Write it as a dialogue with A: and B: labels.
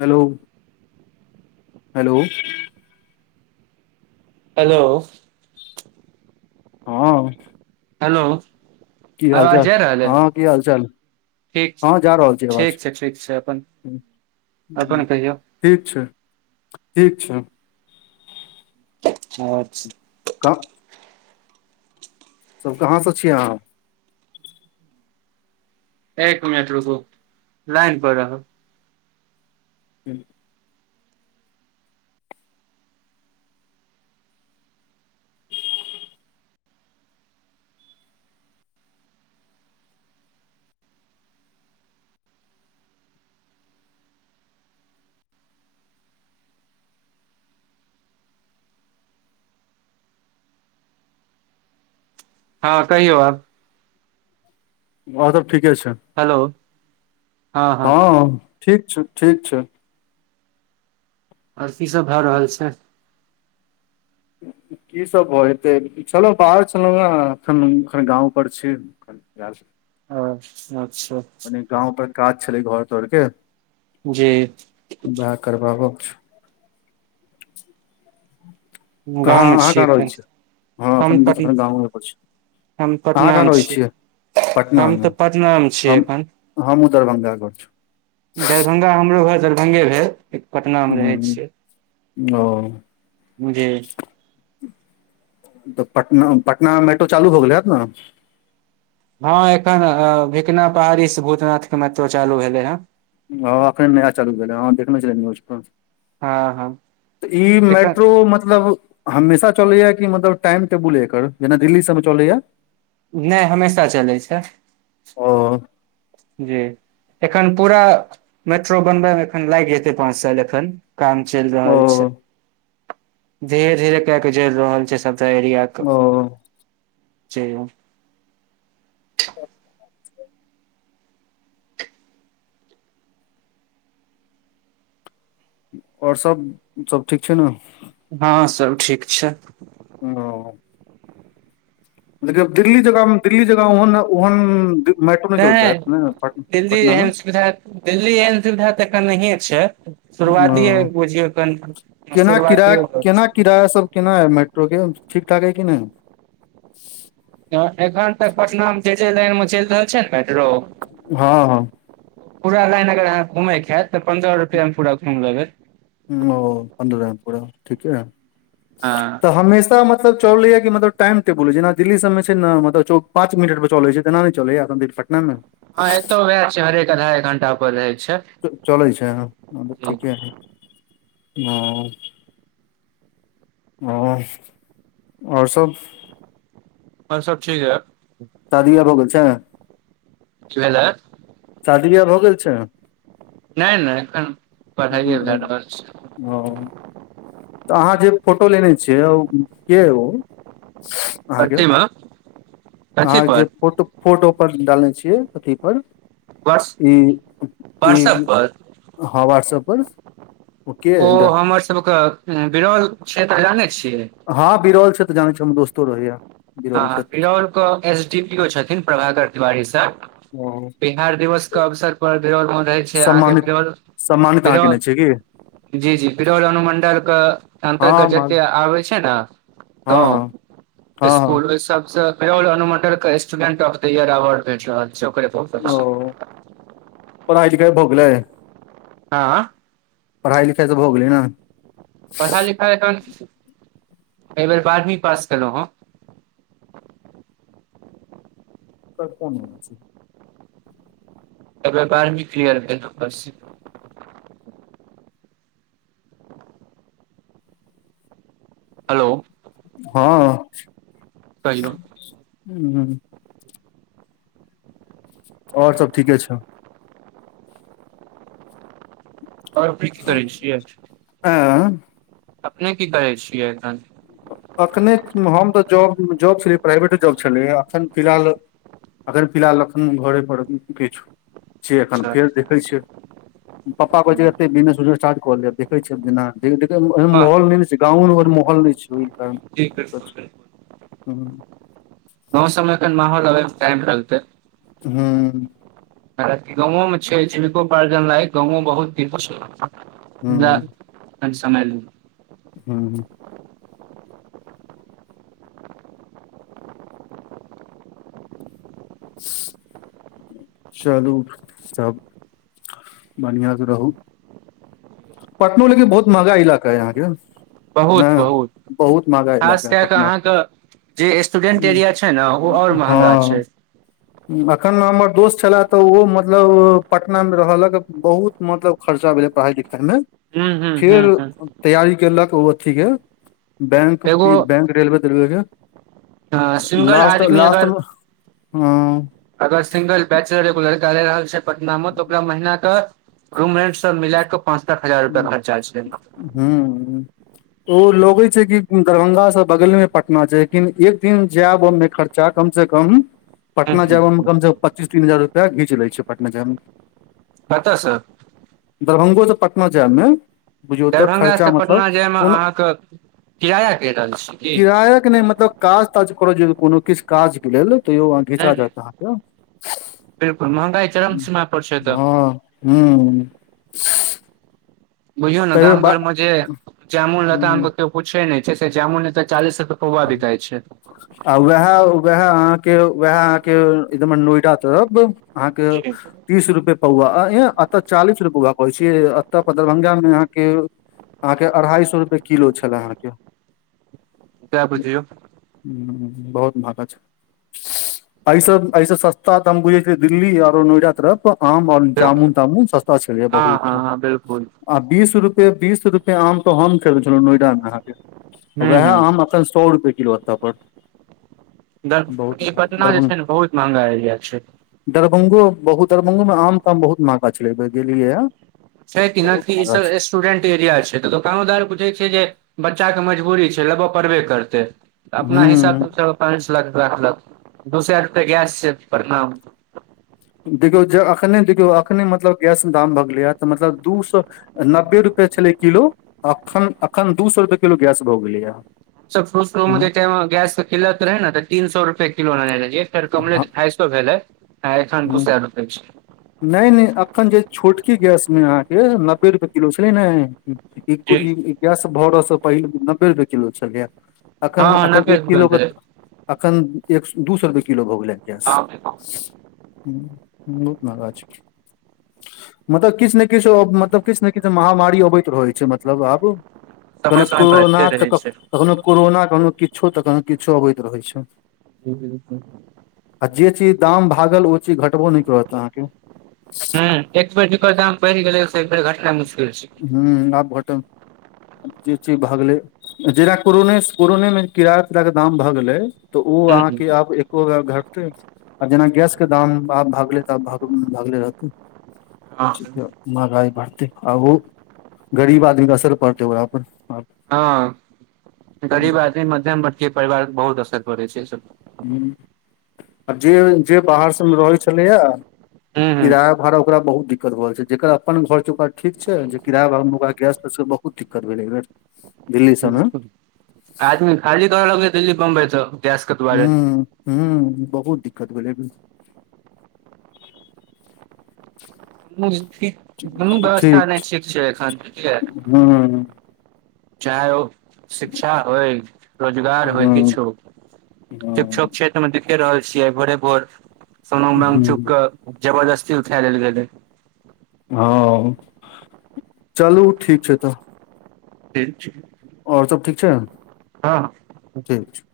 A: Hello hello.
B: Hello.
A: हँ।
B: Hello.
A: की हाल चाल, हँ की हाल चाल?
B: ठीक छै,
A: हँ जा रहल आवाज
B: ठीक छै, ठीक छै, अपन
A: हम्म,
B: अपन कहियौ?
A: ठीक छै ठीक छै।
B: च [unintelligible]
A: कऽ सब कहाँ से छियै अहाँ?
B: एक मिनट रुकू, लाइन पर रहब।
A: हूँ।
B: हँ, कहियौ आब।
A: बौआ सब ठीके छै।
B: हैलो।
A: हँ ठीक छै, ठीक छै।
B: आर की सब भए रहल छै?
A: की सब भऽ एतै? छलहु बाहर छलहुँ हँ, एखन एखन गाँव पर छी। इ [unintelligible]
B: हंअच्छा।
A: मने गाँव पर काज छलै घर तर के।
B: जी। [unintelligible]
A: वएह करबाबक छै। कहाँ
B: गाँवमे
A: अहाँ कहाँ रहै
B: एखन
A: छियै? अहाँ
B: हम
A: अपन
B: पट
A: ग गाँवें पर छी।
B: हम
A: अहाँ कहाँ
B: पटनामे
A: रहै
B: छी
A: छियै?
B: हम
A: पटनामे,
B: तऽ पटनामे छियै
A: हम
B: एखन
A: हँमुँ दरभंगा घर छै।
B: दरभंगा हमरो घर दरभंगे भेल। पटनामे रहै
A: ह ओ।
B: मुजे
A: तऽ पटना, पटना में मेट्रो चालू भ गेलै हैत ने?
B: हँ एखन अ भिकना पहाड़ी से भूतनाथ क मेट्रो चालू भेले हँ।
A: हँ, एखन नया चालू भेलै हँ। हँ देखने छलियै न्यूज पर।
B: हँ हँ
A: त ई
B: एखन
A: मेट्रो मतलब हमेशा चलैया कि मतलब टाइम टेबुल ऐ एकर, जेना दिल्ली सबमे चलैया?
B: नै हमेशा चलै छै।
A: ओ
B: जी, एखन पूरा मेट्रो बनबय मे एखन लागि जेतै पाँच साल एखन। काम चइल
A: ओ
B: रहल छै, धीरे धीरे क के जोइर रहल छै सबटा एरिया।
A: ओ।
B: सेू [unintelligible]
A: आओर सब -सब ठीक छै नऽ।
B: हँ सब ठीक छै।
A: ओ देखी अब दिल्ली जगह दिल्ली जगह ओहन- ओहन मेट्रो चलतै
B: नहि
A: नै -नै पट -
B: दिल्ली
A: पटनामे।
B: एहन सुविधा दिल्ली एहन सुविधा तऽ एतऽ नहिे छै। शुरुआतिये
A: ओ
B: बुझियौ कन
A: केना किराया
B: शुरुआतिये
A: केना
B: [unintelligible]
A: किराया सब केना अइ मेट्रोके ठीकठाक हइ कि नै।
B: एखन तक पटना मे जे जे लाइन मे चैल रहल छै ने मेट्रो
A: हँ हँ।
B: पूरा लाइन अगर आहाँ घुमै के हेएत तऽ पंद्रह रुपआ मे पूरा घुइम लेबै
A: ओ पंन्द्रह पूरा ठीक है
B: हँ
A: तऽ हमेशा मत सब चलैया की मतलब टाइम टेबुल जेना दिल्ली सब मे छै ने मतलब चौ पाँच मिनट पर चलै छै तना नै चलैया। नैय- नैय।
B: तऽ वएह छै हरेक अधा एक घण्टा पर रहै छै।
A: चलै छै हँ तऽ ठीके है हँ। [unintelligible] आओर सब।
B: और सब ठीक है।
A: शादिया भऽ गेल छै।
B: कि भेलै।
A: शादी बियाह भऽ गेल छै।
B: नैय-नैय एखन पढ़ाइए भए रहल छै।
A: ओ तऽ आहाँ जे फोटो लेने छियै ओ के या ओ। आहाँके
B: कथीमे कथी
A: अहाँ जे
B: पर
A: फोट फोटो पर डालने छियै अथी पर
B: वर्ष
A: ई
B: वर्षक
A: ई
B: पर
A: हँ वाट्सअप पर।
B: ओ हमर सबके बिरोल क्षेत्र जानै छियै।
A: हँ बिरौल क्षेत्र जानै छियै हमर दोस्तो रहैया। बिरौल
B: हँ
A: छथि
B: बिरौलके एस डी पी ओ छथिन प्रभाकर तिवारी सर।
A: ओ
B: बिहार दिवस के अवसर पर बिरौल मे रहै छियै अहाँ के
A: सम्मानित
B: बिरौल।
A: सम्मानित आहाँ केने
B: बिरौल
A: छियै की।
B: जी जी बिरल अनुमंडल के
A: हँ
B: अंतर्गत
A: माल
B: जते आबे छै ने
A: हँ
B: गाँव
A: हँ हँ
B: स्कूल
A: हँ
B: ओ सब अनुमंडल के student of the year award भेट रहल छै ओकरे पर।
A: ओ पड़ाइ - लिखाय भऽ गेलै।
B: आँ
A: पढ़ाइ लिखाइ सब भऽ गेलै नऽ।
B: पढ़ाइ-लिखाइ एखन एयबेर बारहमी पास केलौ हँ।
A: तब कोन [unintelligible]
B: एय बेर बारमी क्लियर भेल हँ बस। हलो।
A: हँ
B: कहियौ
A: हू। और सब ठीके छै।
B: और
A: एँ
B: अपने की करय छियै एखन?
A: अखने हम तऽ जॉब जॉब छलियै प्राइवेटे जॉब छलैए अखन फिलहाल अखैन फिलहाल एखन घरे पर किछु छियै, एखन
B: अच्छा
A: फेर देखै छियै। पप्पा कहै छथि एत्तै बिजनेस उजनेस स्टार्ट क ले देखै छियै आब जेना गाँवो
B: हँ
A: मे मगर माहौल नहि छै।
B: जी बिलकुल बिल
A: हँ
B: गांव सब मे अखैन माहौल अबै मे टाइम लगतै।
A: हँ
B: गाँंवो मे छै जीविकोपार्जन लाय गांवो बहुत
A: हूँ
B: [unintelligible] समय ले
A: हू चलू तब बढ़िआं से रहू। पटनो लेकिन बहुत महगा इलाका अइ अहाँके। ने
B: बहुत बहुत
A: बहुत महगा
B: खास
A: इलाका अइ
B: कए कऽ
A: पटना
B: अहाँके जे स्टूडेंट एरिया छै ने ओ आओर महंगा छै।
A: हँ अखन हमर दोस्त छलए तऽ ओ मतलब पटना मे रहलक बहुत मतलब खर्चा भेलै पढ़ाइ लिखाइ मे,
B: हूँ हूँ हूँ
A: फेर
B: हूँ
A: तैयारी केलक ओ अथीके बैंक
B: एगो
A: बैंक रेलवे तेलबे
B: अ
A: के
B: सिंगल
A: लास्ट
B: आदमी
A: लास्ट
B: अगर
A: मे हँ।
B: अगर सिंगल बैचलर ए गो लड़का रहि रहल छथि पटना मे, तऽ ओकरा महिना के रूम रेंट सब मिला कऽ पाँच सात हजार रुपआ खरचा छै।
A: हू। ओ लगै छै कि दरभंगा से बगले मे पटना छै लेकिन एक दिन जाय आबऽ मे खर्चा चा कम से कम
B: हूं
A: पटना जाय मे
B: हूं
A: कमसँ कम पच्चीस तीस हजार रुपैआ घीच लै छै पटना जायमे
B: कतऽ स
A: दरभंगो सँ पटना जायबमे बुझियौ तऽ
B: दरभंगा
A: खर्चा
B: से
A: मतलब
B: पटना जायमे
A: कोन
B: अहाँके किराया कहि रहल छी की
A: किराया के नहि मतलब काज ताज करऽ जइयौ कोनो किछु काज के लेल तैयो घिचा जायत अहाँके
B: बिलकुल महंगाई चरमसीमा पड़ छै तऽ।
A: हँ।
B: बुझियौ ने
A: तैयो
B: गाम
A: बा
B: घर मे जे जामुन
A: हूँ
B: लताम के केओ पूछै नहि छै से जामुन लताम एतऽ चालीस रूपए पौवा बिकाइ छै।
A: आ वेएह वेएह आहाँके वएह आहाँ के एदम नोएडा तरफ अहाँके
B: जी
A: तीस रुपए पौआ एतऽ चालीस रुपैए पौआ कहै छियै एतऽ दरभंगा मे अहाँके अहाँ के अढ़ाई सए रूपेए किलो छले अहा के
B: सेएह बुझियौ
A: हू बहुत महगा छै, ऐस ऐसे सस्ता तऽ हम बुझै छी दिल्ली आरो नोएडा तरफ आम आओर
B: बिल्कुल
A: जामुन तामुन सस्ता छलैए
B: हँ
A: बहुत
B: हँ हँ बिलकुल
A: आ बीस रूपए बीस रूपए आम तो हम खेने छलहुं नोएडा मे अहाँके
B: हूँ
A: वएह
B: हूँ
A: आम एत सौ रुपए किलो औत तऽ अपन।
B: द ई पटना जे छै ने बहुत महंगा एरिया छै,
A: दरभ्ंगो बहुत दरभंगोमे आम-ताम बहुत महगा छले अहिबेर गेलियैए,
B: छै कि न की ई सब एस स्टूडेंट एरिया छै तऽ दोकानोदार बुझै छै जे बच्चा के मजबूरी छै लेबय पड़बे करतै तऽ अपना
A: हूं
B: हिसाबसँ पाँच लाख कै देलक दू सै रुपए गैस छै प्रणाम
A: देखियौ जे अखने देखियौ अखने मतलब गैस दाम भग गेलैए तऽ मतलब दू सौ नब्बे रुपए छलै किलो अखन अखन दू सौ रुपए किलो गैस भऽ गेलैए
B: सब फू
A: हूं
B: गैस किलत रहै ने तऽ तीन सौ रुपए किलो रहै र कमलै
A: हँ
B: त ढाई सौ भेलै आ एखन दू
A: हूं
B: सै रुपया छै।
A: नहि नहि एखन जे छोटकी गैसमे अहाँके नब्बे रुपैए किलो छलै ने [unintelligible]
B: जी
A: ई गैस भरसँ पहिल नब्बे रुपए किलो छलैए।
B: हँ
A: अखन
B: हँ
A: अखन
B: नब्बे
A: एक
B: रुपए
A: किलो के
B: भेलै
A: अखन एक दू सौ रुपए किलो भऽ गेलै गैस
B: हँ
A: महगा छै। मतलब किछ ने किछ मतलब किछ ने किछ महामारी अबैत रहै छै मतलब आब
B: समय
A: कनहु
B: समय पर
A: कोरोना
B: अबिते
A: तऽ
B: रहै
A: क कखनहु कोरोना कखनहु किछो तऽ कखनहु किछो अबैत रहै छै।
B: ठ [unintelligible]
A: आ जे चीज दाम भागल ओ चीज घटबो नहि करत अहाँके।
B: ह एक बेेर जेकर दाम बढि गेलै से एक बेर घटनाइ मुश्किल छै,
A: हूँ आब घट जे चीज भए गेलै जेना कोरोने कोरोनेमे कीड़ा तड़ाके दाम भए गेलै तऽ ओ
B: हूँ
A: आहाँके आब एको बे घटते आब जेना गैस के दाम आब भागले त आब भग लागल रहतै
B: हूँ
A: ठीके। महगाई बढ़तै आ ओ गरीब आदमीके असर पड़तै ओकरा पर
B: हँ गरीब
A: पर
B: आदमी मध्यम वर्ग परिवार बहुत असर पड़ै छै। ओइसे
A: हू आ जे जे बाहर सभ रहै छलैया
B: हूँ हूँ
A: किराया भाड़ा ओकरा बहुत दिक्कत भ रहल छै जेकर अपन घर छै ओकरा ठीक छै जे किराया भ ओक गैस के बहुत दिक्कत भेलै [inaudible]
B: बु [unintelligible] आजमी खाली द रहल अय दिल्ली बम्बइ से
A: हँ। हू बहुत दिक्कत भेलै अभी
B: घ [unintelligible] व्यवस्था नहि ठीक छै एखन
A: हूँ हूँँ।
B: चाहे ओ शिक्षा होइ रोजगार होइ
A: हूँ
B: किछो होइ
A: हूँ
B: [unintelligible] क्षेत्र मे देखे रहल छियै भोरे भोर सोना चुप
A: हूँ
B: क जबरदस्ती उठा लेल गेलै।
A: हँ चलू ठीक छै तऽ।
B: ठीक छै।
A: आओर सब ठीक छै।
B: हँ।
A: ठीक छै।